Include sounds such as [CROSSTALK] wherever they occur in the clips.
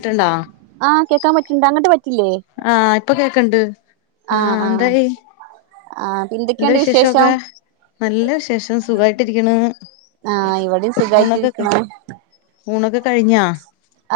ട്ടുണ്ടോ ആഹ് കേക്കാൻ പറ്റിണ്ട് അങ്ങട്ട് പറ്റില്ലേ? ആഹ് ഇപ്പൊ കേക്കണ്ട് ആഹ് എന്തായി? ആഹ് ന്താ പിന്തൊക്കെയുണ്ട് വിശേഷം വിശേഷൊക്കെ? നല്ല വിശേഷം സുഖായിട്ടിരിക്കണ്‌ ആഹ് ഇവിടിം ഊണൊക്കെ ക സുഖായിട്ടിരിക്ക്ണു ഊണൊക്കെ കഴിഞ്ഞോ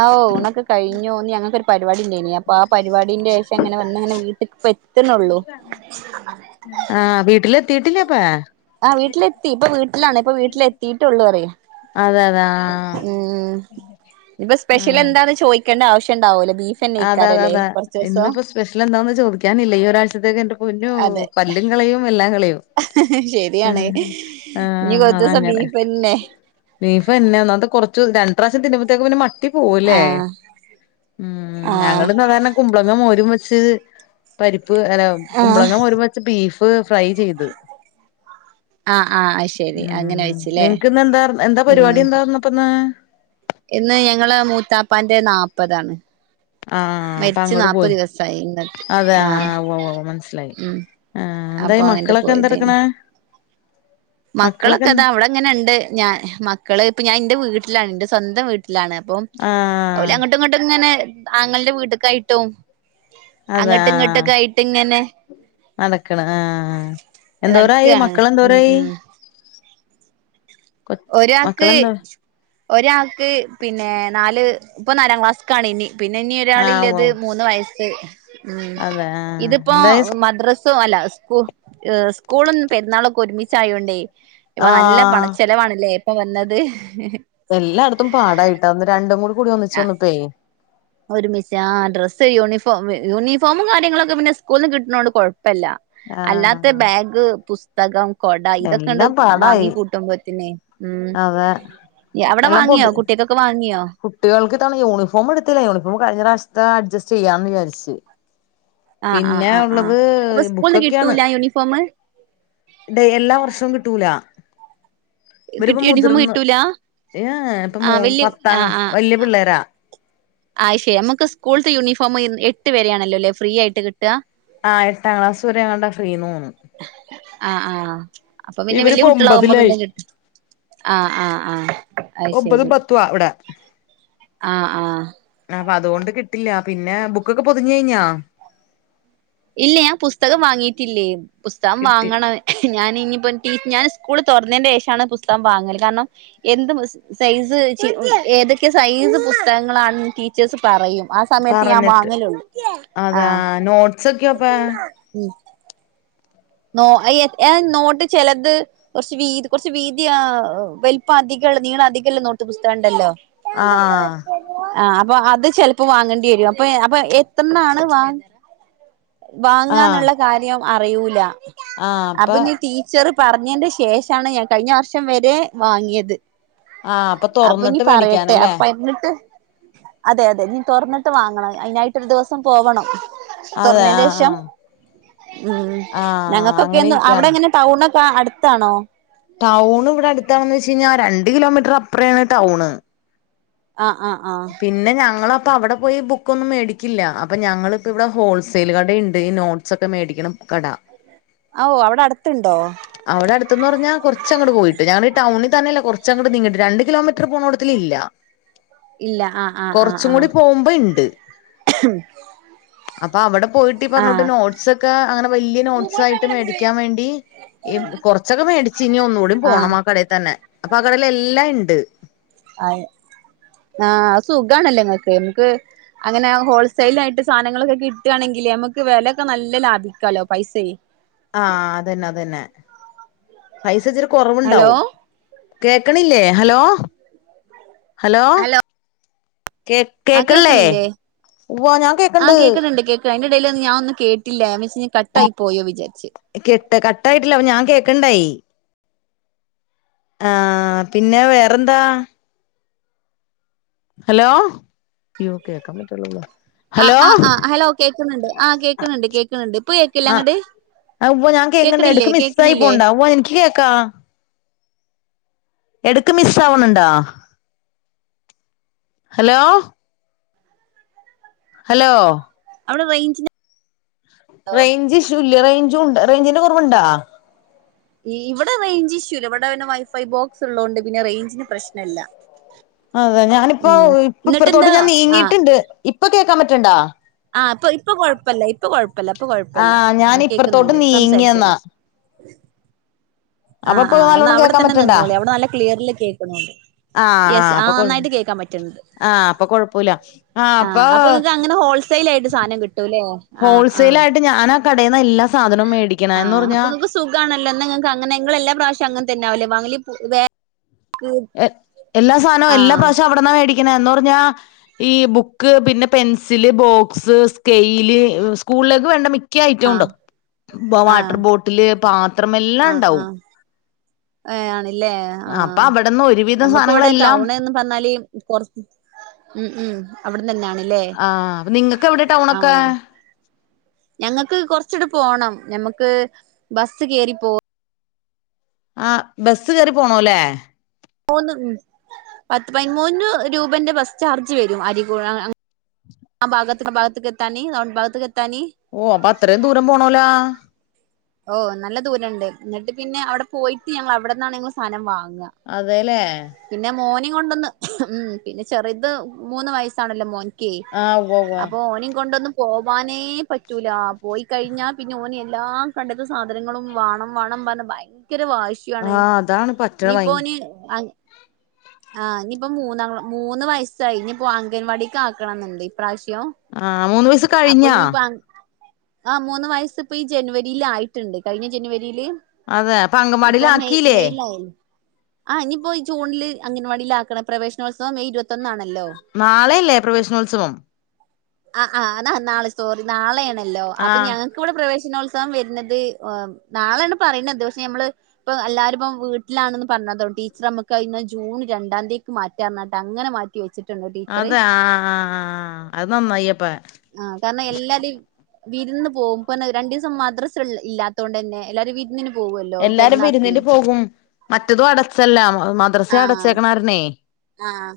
ആവു ഊണൊക്കെ കഴിഞ്ഞു ന്ന് ഞങ്ങക്ക് ഒരു പരിപാടി ഇണ്ടയ്നിം അപ്പൊ ആ പരിപാടീന്റെഷം ങ്ങനെ വന്ന്ങ്ങനെ വീട്ടിക്ക്പ്പ എത്തുന്നുള്ളൂ. ആഹ് വീട്ടിലെത്തിയിട്ടില്ലപ്പെ? ആഹ് വീട്ടിലത്തി ഇപ്പൊ വീട്ടിലാണ് ഇപ്പ വീട്ടിലെത്തിട്ടൊള്ളൂ പറയേ. അതെ അതെ ആഹ് ഉം ഇനിപ്പൊ സ്പെഷ്യൽ ആഹ് എന്താന്ന് ചോയ് ക്കേണ്ട ആവശ്യം ഉണ്ടാവുല്ല അതാ അതാ ബീഫ്ന്നെക്കാരല്ലേ അതാ കുറച്ചൂസം ഇന്നിപ്പോ സ്പെഷ്യൽ എന്താന്ന് ചോദിക്കാനില്ല ഈരാഴചത്തേക്ക് എന്റെ പൊന്നോ അതെ പല്ലും കളയും എല്ലാം കളയും. ശരിയാണ് ഇനി ആഹ് കൊറച്ചൂസം അതങ്ങനെ. ബീഫെന്നെ ബീഫന്നെ ഒന്നാമത് കൊറച്ച് രണ്ട് പ്രാവശ്യം തിന്നുമ്പത്തേക്ക്‌ പിന്നെ മട്ടി പോവുല്ലേ ആഹ് ഉം ഉം ആഹ് ഞങ്ങള് സാധാരണ കുമ്പളങ്ങ മോരും വെച്ച് പരിപ്പ് അല്ല ആഹ് കുമ്പളങ്ങ മോരും വച്ച് ബീഫ് ഫ്രൈ ചെയ്ത്. ആഹ് ആഹ് അയ്ശരി അങ്ങനെ ഉം വെച്ച്ല്ലേ നിനക്ക് ഇന്ന് എന്താ എന്താ ഉം പരിപാടി എന്താന്നപ്പന്ന്? ഇന്ന് ഞങ്ങളെ മൂത്താപ്പാന്റെ നാപ്പതാണ്. ആഹ് അപ്പൊ മരിച്ച അങ്ങോട്ട് നാല്പ്പ പോയി ദിവസായി ഇന്നത്തെ അതെ ആഹ് ഉവ്വ് ഉവ്വ് മനസ്സിലായി ഉം ആഹ് എന്തായി അപ്പങ്ങട്ട് മക്കളൊക്കെ പോയതേനി. എന്തെടുക്കണെ മക്കളൊക്കെ ഇതാ അവിടെങ്ങനെണ്ട് ഞാൻ മക്കള് ഇപ്പ ഞാൻ ഇന്റെ വീട്ടിലാണ് ഇന്റെ സ്വന്തം വീട്ട ട്ടിലാണ് അപ്പം ഓല് ആഹ് അങ്ങോട്ടും ഇങ്ങോട്ടും ഇങ്ങനെ അങ്ങളന്റെ വീട്ട് ക്കായിട്ടും അതെ അങ്ങട്ട് ആഹ് ഇങ്ങട്ടൊക്കെ ആയിട്ട് ഇങ്ങനെ നടക്കണ് ആഹ് എന്തോരയി നടക്കാണ് മക്കള് ഉം എന്തോരായി? ഉം കൊ ഒരാൾക്ക് മക്കളെന്തോ ഒരാൾക്ക് പിന്നെ നാല് ഇപ്പൊ നാലാം ക്ലാസ്ക്കാണ് ഇനി. പിന്നെ ഇനി ആഹ് ഉവ്വ് ഒരാളില്ലത് ഉവ്വ് മൂന്ന് വയസ്സ് ഉം അതെ ആഹ് ഇതിപ്പോ എന്തായി മദ്രസ് സോ അല്ല സ്കൂ ഏഹ് സ്കൂളും പെരുന്നാളൊക്കെ ഒരുമിച്ചായൊണ്ടേ ഇപ്പ നല്ല പണ ആഹ് ചെലവാണല്ലേ ഇപ്പൊ വന്നത്. എല്ലാടത്തും പാടായിട്ട അന്ന് രണ്ടും കൂടി കൂടി ഒന്നിച്ചു ആ വന്നപ്പയേ ഒരുമിച്ച് ആ ഡ്രസ്സ് യൂണിഫോം യൂണിഫോമും കാര്യങ്ങളൊക്കെ പിന്നെ സ്കൂൾന്ന് കിട്ടുന്നോണ്ട് കുഴപ്പല്ല. അല്ലാത്ത ആഹ് ബാഗ്, പുസ്തകം, കൊട ഇതൊക്കെണ്ട് എല്ലാം പാടായി വാങ്ങിക്കൂട്ടുമ്പോത്തനെ. ഉം അതെ എ അവിടെ വാങ്ങിയോ കുട്ടികക്കൊക്കെ വാങ്ങിയോ? കുട്ടികൾക്കി തവണ യൂണിഫോം എടുത്തില്ലേ യൂണിഫോം കഴിഞ്ഞ പ്രാവശ്യത്തെ അഡ്ജസ്റ്റ് ചെയ്യാന്നു വിചാരിച്ച് ആഹ് പിന്നെ ഉള്ളത് ബുക്കൊക്കെയാണ് യൂനിഫോമ് ടെ എല്ലാ വർഷവും കിട്ടൂല ഇവരിപ്പ യൂണിഫോം മുതിർന്ന കിട്ടൂല ഏഹ് ഏ ഇപ്പൊ മൂ ആഹ് വല്യ പത്താം ക്ലാസ് വലിയ പിള്ളേരാ അയ് ശരി നമുക്ക് സ്കൂൾത്തെ യൂണിഫോം എട്ട് വരെയാണല്ലോ അല്ലെ ഫ്രീ ആയിട്ട് കിട്ടാ ആഹ് എട്ടാംക്ലാസ് വരെ അങ്ങാണ്ടാ ഫ്രീന്ന്‌ തോന്നണു ആഹ് ആഹ് അപ്പൊ പിന്നെ വല്യ ഇവരിപ്പോ കുട്ടികളാകുമ്പോ ഒമ്പതിലായി പിന്നെ കിട്ടും ആഹ് ആഹ് ആഹ് അഹ് ശരി [UNINTELLIGIBLE] അവിടെ ആഹ് ആഹ് ആഹ് അപ്പൊ അതുകൊണ്ട് കിട്ടില്ല പിന്നെ ബുക്കൊക്കെ പൊതിഞ്ഞ് കഴിഞ്ഞോ ഇല്ല ഞാൻ പുസ്തകം വാങ്ങീട്ടില്ലേ പുസ്തകം കിട്ടി വാങ്ങണം ഞാൻ ഇനിയിപ്പ ടീ ഞാൻ സ്കൂള് തുറന്നതിന്റെ ശേഷാണ് പുസ്തകം വാങ്ങല് കാരണം എന്ത് സൈസ് ഏതൊക്കെ സൈസ് പുസ്തകങ്ങളാണെന്ന് ടീച്ചേഴ്സ് പറയും ആ സമയത്ത് ഞാൻ പറഞ്ഞിട്ട് വാങ്ങലുള്ളൂ അതാ ആഹ് [UNINTELLIGIBLE] ഉം നോ ഏയ്‌ ഏഹ് നോട്ട് ചെലത് കൊറച്ച് വീതി കുറച്ച് വീതി ആഹ് വലിപ്പം അധികള്ള നീളം അധികം ഇല്ലെ നോട്ട് പുസ്തകം ഉണ്ടല്ലോ ആഹ് [UNINTELLIGIBLE] ആഹ് അപ്പൊ അത് ചെൽപ്പൊ വാങ്ങണ്ട്യേരും അപൊ അപൊ എത്തര്നാണ് വാ ആഹ് വാങ്ങാന്ന്ള്ള കാര്യം അറിയൂല ആഹ് അപ്പ അപ്പൊഞി തീ ച്ചറ് പറഞ്ഞീന്റെ ശേഷാണ് ഞാ കഴിഞ്ഞ വർഷം വെരേ വാങ്ങ്യത് ആഹ് അപ്പൊ അപ്പൊഞി തൊറന്നിട്ട് പറയട്ടെ മേടിക്കാനല്ലേ അപ്പൊ എന്നിട്ട് അതെ അതെ നീ തൊറന്നിട്ട് വാങ്ങണം അതിനായിട്ടൊരു ദിവസം പോവണം അതെ ആഹ് തുറന്നേന്റേശം ആഹ് ഉം ആഹ് ആഹ് അങ്ങനെ ഞങ്ങൾക്കൊക്കേന്ന് അവടെ ഇരിക്കാണ് എങ്ങനെ ടൗണൊക്ക അട്ത്താണൊ ടൗൺ ഇവടെ അട്ത്താണോയ്ച്ച് കഴിഞ്ഞ രണ്ട് കിലോമീറ്റർ അപ്പ്രയാണ് ടൗണ് ആഹ് ആഹ് ആഹ് പിന്നെ ഞങ്ങള ഇപ്പ അവടെ പോയി ബുക്കൊന്നും മേടിക്കില്ല അപ്പ ഞങ്ങളിപ്പൊ ഇവടെ ഹോൾസെയിൽ കടയ്ണ്ട് ഈ നോട്ട്സൊക്ക മേടിക്ക്യണ കട അവ് അവടെ അടുത്ത്ണ്ടോ അവിടെ അടുത്ത്ന്ന് പർഞ്ഞ കൊറ്ച്ച് അങ്ങ്ട് പോയിട്ട് ഞങ്ങള് ടൗണി തന്നെല്ല കൊറ്ച്ച അങ്ങ്ട് നീങ്ങിട്ട് രണ്ട് കിലോമീറ്റ്ർ പോണൊടത്തിലില്ല ഇല്ല ആഹ് ആഹ് കൊറ്ച്ചും കുടി പോവുമ്പൊ ഇണ്ട് ഉം അപ്പ അവട പോയിട്ട് പറഞ്ഞോണ്ട് നോട്ട്സ് ഒക്ക അങ്ങനെ വല്യ നോട്ട്സായിട്ട് മേടിക്കാൻ വേണ്ടി ഈ കൊറ്ച്ചൊക്കെ മേടിച്ച് ഇനി ഒന്നൂടി പോണം ആഹ് കടയി തന്നെ അപ്പൊ ആഹ് കടയില് എല്ലാ ഇണ്ട് ആഹ് സുഖാണല്ലെ ഇങ്ങക്ക് ഇൻക് അങ്ങനെ ഹോൾസെയിലായിട്ട് സാധനങ്ങളൊക്ക കിട്ടാണെങ്കില് നമക്ക് വെലക്കെ നല്ല ലാഭിക്കാലൊ പൈസെ ആഹ് അതന്നെ അതന്നെ പൈസ ഇച്ചിരി ഹലോ കൊറവ്ണ്ടാവും കേക്ക്ണില്ലേ ഹലോ ഹലോ കേ ആഹ് കേക്ക്ൺലേ കേക്കണില്ലേ ഉവ്വ ഞാ കേക്ക്ൺണ്ട് അഴിന്റടേല് ഞാ ഒന്നും കേട്ടില്ല [UNINTELLIGIBLE] കട്ടായി പോയോ വിചാരിച്ച് കെട്ട് കട്ടായിട്ടില്ല ഞാൻ കേക്ക്ൺണ്ടെയ് ആഹ് പിന്നെ വേറെന്താ ഹലോ യോ കേക്കാ പറ്റ്ണില്ലല്ലൊ. ആഹ് ആഹ് ആഹ് ഹലോ കേക്ക്ന്ന്ണ്ട് ആഹ് കേക്ക്ന്ന്ണ്ട് കേക്കുണ് ണ്ട് ഇപ്പൊ കേക്കില്ലെ അങ്ങ്ട്ട്? അവ്വ ഞാൻ കേക്കണ്ട എടക്ക് മിസ്സായി പോണ്ട അവ്വ എനിക്ക് കേക്ക എടക്ക് മിസ്സ് ആവണ് ണ്ടോ ഹലോ? ഹലോ അവടെ റെയ്ഞ്ച്‌ന്റ റെയ്ഞ്ച് ഇഷ്യുല്ല റേഞ്ച് ഉണ്ട റെയ്ഞ്ചിന്റെ കൊറവ്ണ്ടാ? ഈ ഇവിടെ റേഞ്ച് ഇഷ്യൂ ഇല്ല ഇവടെ വൈഫൈ ബോക്സ് ഉള്ളോണ്ടെ പിന്നെ റെയ്ഞ്ച് പ്രശ്നല്ല. അതെ ഞാനിപ്പോ ഉം ഇപ്പ ഇപ്പർത്തോട്ട് എന്നിട്ടെന്താ ഞാ ആഹ് നീങ്ങീട്ട്ണ്ട് ഇപ്പൊ കേക്കാൻ പറ്റ്ണ്ടാ? ആഹ് ഇപ്പൊ ഇപ്പൊ കൊഴപ്പല്ല ഇപ്പൊ കൊഴപ്പല്ല ഇപ്പ കൊഴപ്പില്ല ഞാൻ ആഹ് ഇപ്പറത്തോട്ട് കേക്ക്ന്ന്ണ്ട് നീങ്ങിയെന്നാ സംസാരിച്ചോളി. അപ്പൊ ആഹ് ഇപ്പൊ ആഹ് ഇന്ന നല്ലോണം അവടെ കേക്കാൻ തന്നെ പറ്റണ്ടാ നിന്നോളി അവടെ നല്ല ക്ലിയറ്ൽ കേക്ക്ണ് ണ്ട്. ആഹ് യെസ് അപ്പൊ ആഹ് കൊഴ നന്നായിട്ട് കേക്കാൻ പറ്റ്ണ് ണ്ട്. ആഹ് ഇപ്പൊ കൊഴപ്പല ആഹ് ഇപ്പോ സൈലായിട്ട് സാനം കിട്ടൂലേ ഹോൾസെൽ ആയിട്ട് ഞാൻ ആഹ് കടയ്ന്ന് എല്ലാ സാധനവും വേ ആഹ് അപ്പൊ ഇങ്ങക്ക് സുഖാണല്ലൊ ഇന്നങ്ങക്ക് അങ്ങനെ ഇങ്ങളെല്ല പ്രാവശ്യൊ അങ്ങൻ തന്നാവുലെ വാങ്ങ എഹ് എല്ലാ സാനു എല്ലാ ആഹ് പ്രാവശ്യം അവിട്ന്നാ മേടിക്കന് എന്നൊർഞ്ഞാ ഈ ബുക്ക് പിന്നെ പെൻസില് ബോക്സ് സ്കെയ്ല് സ്കൂൾലേക്ക് വേണ്ട മി ക്യ ഐറ്റൊണ്ട് വവാട്ടർ ആഹ് ബോട്ടില് പാ ആഹ് ആഹ് ഏഹ് ആണ്ല്ലേ അപ്പൊ ആഹ് അവിടെന്ന് ഒരുവിധം ഞമ്മക്ക് വടെ സാധനങ്ങളെല്ലാം ടൗണ് പർഞ്ഞാല് പൊർ ഉം ഉം അവ്ട്ന്നന്നാണ് ആ അപ്പൊ നിങ്ങൾക്ക് എവിടെ ടൗണൊക്കെ? ഞ്ഞങ്ങക് കൊറച്ചിടെ പോണം ഞമ്മക്ക് ബസ് കേറിപ്പോ ആ ബസ് കയറി പോണല്ലേ? മൂന്ന് ഉ പത്ത്പതിമൂന്ന് രൂപന്റെ ബസ് ചാർജ് വരും. അരികു ആ ഭഗത്ത് ഭാഗത്തക്ക് എത്താന് ടൌൺ ഭഗത്തക്ക് എത്താന്. ഓ അപ്പൊ അത്രയും ദൂരം പോണല. ഓ നല്ല ദൂരംണ്ട് ന്നിട്ട് പിന്നെ അവിടെ പോയിട്ട് ഞങ്ങൾ അവിടെന്നാണ് സാനം വാങ്ങ. അതെല്ലേ? പിന്നെ മോന കൊണ്ടൊന്ന് ഉ പിന്നെ ചെറുത് മൂന്ന് വയസ്സാണല്ലോ മോൻ. ക്കെ ആ ഉവ്വ ഉവ്വ അപ്പൊ ഓനിം കൊണ്ടൊന്നും. പോവാനേ പറ്റൂല പോയി കഴിഞ്ഞാ പിന്നെ ഓനിയെല്ലാം. കണ്ടത്ത സാധനങ്ങളും വാണം വാണം പറഞ്ഞ്. ഭയങ്കര വാശി ആ അതാണ് പറ്റണ വ [INAUDIBLE] [INAUDIBLE] ആ ഇനിയിപ്പോ മൂന്ന മൂന്ന് വയസ്സായി ഇനിയിപ്പോ അംഗൻവാടിക്ക് ആക്കണം ന്നുണ്ട് ഇപ്രാവശ്യം. ആ മൂന്ന് വയസ്സ് കഴിഞ്ഞാ അപ്പൊനി പ ആ മൂന്ന് വയസ്സ് ഇപ്പ ഈ ജനുവ രിലയിട്ടുണ്ട് കഴിഞ്ഞ ജനുവരിയില്. അതെ അപ്പ അങ്കമാടിൽ ഇപ്പൊ മെയ് ആക്കില്ലേ? മെയിലായല്ലോ ആ ഇനിപ്പോ ഈ ജൂണില് അംഗൻവാടിൽ ആക്കണം. പ്രവേശനോത്സവം മെയ് ഇരുപത്തൊന്നാണല്ലോ. നാളെയല്ലേ പ്രവേശനോത്സവം? ആ ആ നാളെ സോറി നാളെയാണല്ലോ അപ്പൊ ആ ഞ കൂടെ പ്രവേശനോത്സവം വരുന്നത് നാളാണ് പറയണത്ത്. പക്ഷെ നമ്മള്ത് ഇപ്പൊ എല്ലാരുംപ്പം വീട്ടിലാണെന്ന് പറഞ്ഞതോ ടീച്ചർ നമ്മുക്ക് അത് ജൂൺ രണ്ടാം തീക്ക് മാറ്റാറഞ്ഞ കേട്ട് അങ്ങനെ മാ [UNINTELLIGIBLE] അതെ ആ ആ അത് നാന്നയ്യിപ്പം. ആ കാരണം എല്ലടിം. വിരുന്ന് പോകും പ്പന്നെ രണ്ട് ദിവസം മദ്രസ ഇല്ലത്ത കൊണ്ട് തന്നെ എല്ലാരും വിരിന്നിന് പോ എല്ലാരും വിരുന്നിന് പോകും. മറ്റതും അടച്ചല്ല മദ്രസ ആഹ് അടച്ചേക്കണാരണെ ആഹ്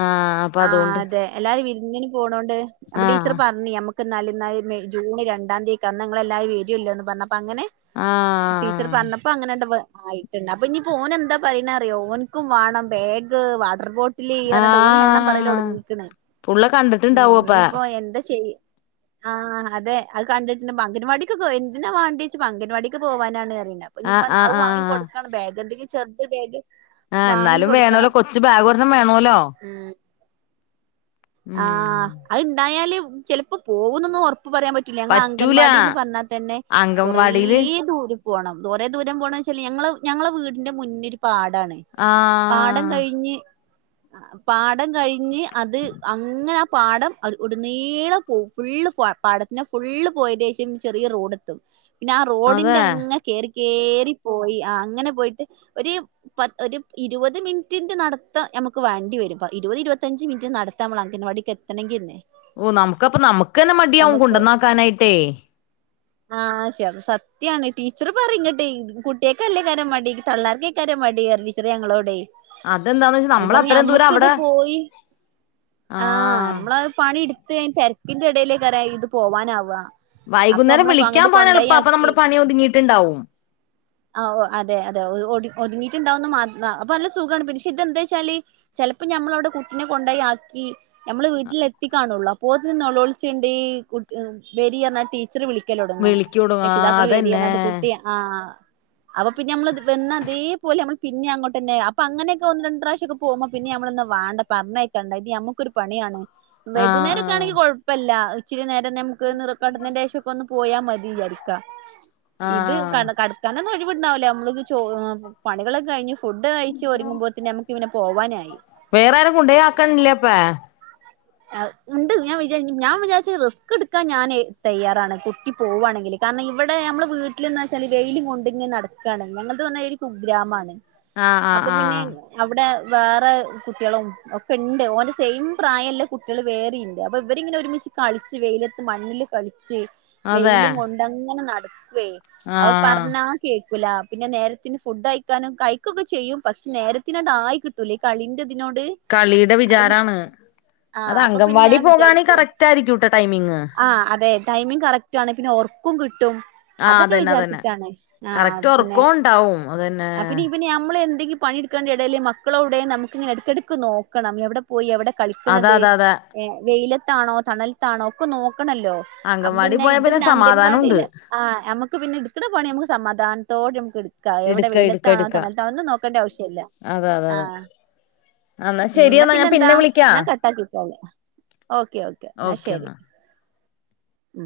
ആഹ് ആഹ് അതെ എല്ലാരും വിരുന്നിന് പോണോണ്ട് അപ്പൊ ആ ടീച്ചർ പറഞ്ഞി. നമ്മക്ക് ക്ക്‌ ന്നാൽ ന്നാൽ മെയ് ജൂൺ രണ്ടാ ന്ത്യേക്കന്നങ്ങൾ എല്ലാവരും വരില്ലോന്ന് പറഞ്ഞപ്പ അങ്ങനെ ആ ടീച്ചർ പറഞ്ഞ പ്പൊ അങ്ങനെ ഇണ്ട് പ്പോ ആയിട്ടുണ്ട് അപ്പൊ ഇനിയിപ്പോ ഓൻ എന്താ പറയണ അറിയോ ഓൻക്കും വേണം ബാഗ് വാട്ടർ ബോട്ടിൽ ട്ടില് ആ പറഞ്ഞിട്ട് ഓന് എണ്ണം പറയലോടങ്ങീക്കണ് പുള്ള ഉം കണ്ടിട്ടുണ്ടാവോപ്പ ഇനിയിപ്പോ എന്താ ചെയ്യ ആഹ് അതെ അത് കണ്ടിട്ടുണ്ട് അംഗൻവാടിക്കൊക്കെ എന്തിനാ വാണ്ടിയ്ചപ്പോ അംഗൻവാടിക്ക് പോവാനാണ്. പ്പ ആ ഇനിപ്പന്താ ആ അത് ആ വാങ്ങി കൊടുക്കാണ്. ബാഗ് എന്തെങ്കിലും ചെറുത് ബാഗ്. ആഹ് വാങ്ങി എന്നാലും കൊടുക്കണം. വേണല്ലോ കൊച്ചു ബാഗൊരണ്ണം. വേണലോ? ഉം ആഹ് അത്ണ്ടായാല് ചിലപ്പോ പോകുന്നോന്നും ഉറപ്പ് പറയാൻ പറ്റുല ഞങ്ങളെ പറ്റൂല അംഗൻവാടിന്ന് പറഞ്ഞാൽ തന്നെ കൊറ അംഗൻവാടിയില് ദൂരം. പോണം കൊറെ ദൂരം പോണം വെച്ചാല് ഞങ്ങള് ഞങ്ങളെ വീടിന്റെ മുന്നിലോരു പാടാണ്. ആ പാടം കഴിഞ്ഞ് പാടം കഴിഞ്ഞ് അത്. അങ്ങനെ ആ പാടം ഉടനീളം പോവും ഫുള്ള് പാടത്തിനെ ഫുള്ള് പോയേൻറെ ശേഷം ചെറിയ റോഡ്. ത്തും പിന്നെ ആ റോഡിന്റെ അതെ അങ്ങ കേറി കേറി പോയി ആ അങ്ങനെ പോയിട്ട്. ഒരു പത്ത് ഒരു ഇരുപത് മിനിറ്റിന്റെ നടത്തം നമുക്ക് വേണ്ടി വരും. പ്പ ഇരുപത് ഇരുപത്തഞ്ച് മിനിറ്റ് നട അംഗണവാടിക്ക് എത്ത്ണങ്കിയെന്നെ. ഓ നമുക്കപ്പൊ നമുക്ക് തന്നെ മടിയാവും കൊണ്ടന്നാക്കാനായിട്ടേ? ആഹ് ശെ അത് സത്യാണ് ടീച്ചറ് പറിങ്ങട്ട് കുട്ട്യാക്കെല്ലേകാരം മടി ഇത് തള്ളാർക്കെ ങ്കര മടി ആയിരുന്നു ടീച്ചറേ ഞങ്ങളോടെ അതെന്താന്ന് വെച്ചാ നമ്മൾ കാരണം അത്രയും ദൂരം ഞമ്മുക്കിത് അവിടെ പോയി. ആഹ് ആ നമ്മളഅ് പണി എടുത്ത് അയിന്റെ തിരക്കിന്റെ ഇടയിലേക്കാരം ഇത് പോവാനാവാ. അപ്പൊ വൈകുന്നേരം നമ്മള് വിളിക്കാൻ അങ്ങട്ട് പോആൻ കൊണ്ടോയി എളുപ്പ അപ്പൊ ആക്കി നമ്മുടെ പണി ഒതുങ്ങിയിട്ടുണ്ടാവും. ആ ഓഹ് അതെ അതെ ഒട് ഒതുങ്ങിട്ടുണ്ടാവന്ന് മാത്രം അപ്പൊ നല്ല സുഖാണ് പിനിഷെ ഇതെന്താച്ചാല് ചിലപ്പോം ഞമ്മളവിടെ കുട്ടിനെ കൊണ്ടോയി ആ ക്കി ഞമ്മള് വീട്ടിലെത്തി കാണുള്ളു അപ്പോത്തിന് നെളോളിച്ണ്ട് കുട് വെരിഅറിഞ്ഞട്ടി ചർ വിളിക്കലൊടങ്ങും വിളിക്കൂട ആ രക്ഷിതാക്കൾ വരി അതന്നെ അർഞ്ഞട്ട് കുട്ടിയ ആഹ് അപ്പൊ പിന്നെ നമ്മൾ ത് വന്നതേ പോലെ നമ്മൾ പിന്നേം അങ്ങോട്ടന്ന അപ്പൊ അങ്ങനൊക്കെ ഒന്ന് രണ്ട് പ്രാവശ്യ ഒക്കെ പോകുമ്പോ പിന്ന നമ്മള് ന്നാ വാണ്ട പറഞ്ഞയക്കണ്ട യമുക്കൊരു പണിയാണ് ആ ആ വൈകുന്നേരൊക്കെണെങ്കിൽ കുഴപ്പല്ല ഇച്ചിരി നേരം നമക്ക് ന്ന്റ് കടന്നേന്റെഷം ക്കൊന്ന് പോയാ മതി യാരിക്കാ ആ ഇത് കട കട കാനൊന്നും ഒഴിവിണ്ടാവ് ല്ല യമ്ൾക്ക് ചോ പണികളൊക്കെഴിഞ്ഞ് ഫുഡ് കഴിച്ച് ഒരുങ്ങ്പോത്തിന് നമു ക്ക് പിനെ പോവാനായി വേറെ ആരും കൊണ്ടോയി ആക്കൺല്ലേപ്പാ ആഹ് ഉണ്ട് ഞാൻ വിചാരി ഞാൻ വിചാരിച്ചത് റിസ്ക് എടുക്കാൻ ഞാന് തയ്യാറാണ് കുട്ടി പോവാണെങ്കില് കാരണം ഇവിടെ നമ്മൾ വീട്ടിലന്നാച്ചാല് വെയിലും കൊണ്ടിങ്ങനെ നടക്കാണ് ഞങ്ങളത് പറഞ്ഞാ ഒരു കുഗ്രാമാണ് ആ ആ അപ്പൊ ആ പിന്നെ അവിടെ വേറെ കുട്ട്യാളും ഒക്കെണ്ട് ഓന്റെ സെയിം പ്രായംല്ല കുട്ട്യള് വേറേംണ്ട് അപ്പൊ ഇവരിങ്ങനെ ഒരുമിച്ച് കളിച്ച് വെയിലത്ത് മണ്ണിൽ കളിച്ച് അതെ വെയിലും കൊ ങ്ങനെ നടക്കുവേ ആ അഹ് പർഞ്ഞ കേക്കൂല പിന്നെ നേരത്തിന് ഫുഡയ്ക്കാനും കഴിക്കൊക്കെ ചെയ്യും പക്ഷെ നേരത്തിനട് ആയി കി ട്ടൂല ഈ കളിന്റെതിനോട് കളിയുടെ വിചാരാണ് ആ അത് അപ്പൊ പിന്നെ അങ്കൻവാടി ഞാൻ പോകാണെങ്കി കറക്റ്റായിരിക്കുംട്ടോ ടൈമിങ് ആഹ് അതെ ടൈമിങ് കറക്റ്റ് ആണ് പിന്നെ ഒർക്കും കിട്ടും ആ അതൊക്കെ അതന്നെ അതന്നെ വിചാരിച്ചിട്ടാണ് ആഹ് കറക്റ്റ് പിന്നെ ഉറക്കോം ഉണ്ടാവും അതന്നെ പിന്നെ ഇവനമ്മള് എന്തെങ്കി പണിയെടുക്കേന്റെടേൽ മക്കളോവിടെ നമുക്കിങ്ങനെ ഇടക്കടക്ക് നോക്കണം എവിടെ പോയി എവിടെ അതെ കളിക്കണത് അതെ അതെ ഏഹ് വെയിലത്താണോ തണലത്താണോ ഒക്കെ നോക്കണല്ലോ അപ്പൊ അംഗൻവാടി പിന്നെ പോയാ ഇത് പിന്നെ സമാധാനം അംഗൻവാടിയിൽ ഉണ്ട് ആഹ് നമുക്ക് പിന്നെ എടുക്കണ പണി നമക്ക് സമാധാനത്തോടെ നമുക്ക്ട് ക്കാ എവിടെ എടുക്ക എടുക്ക വെയിലത്താണോ എടുക്ക തണലത്താണോന്നും നോക്കേണ്ട ആവശ്യല്ല അതെ അതെ അതെ ആഹ് ന്നാ ശരി എന്നാ ഞാൻ പിന്നെ വിളിക്കാ ട്ടാക്കിക്കോളീ ഓക്കെ ഓക്കെ ന്നാ ശരി ഉം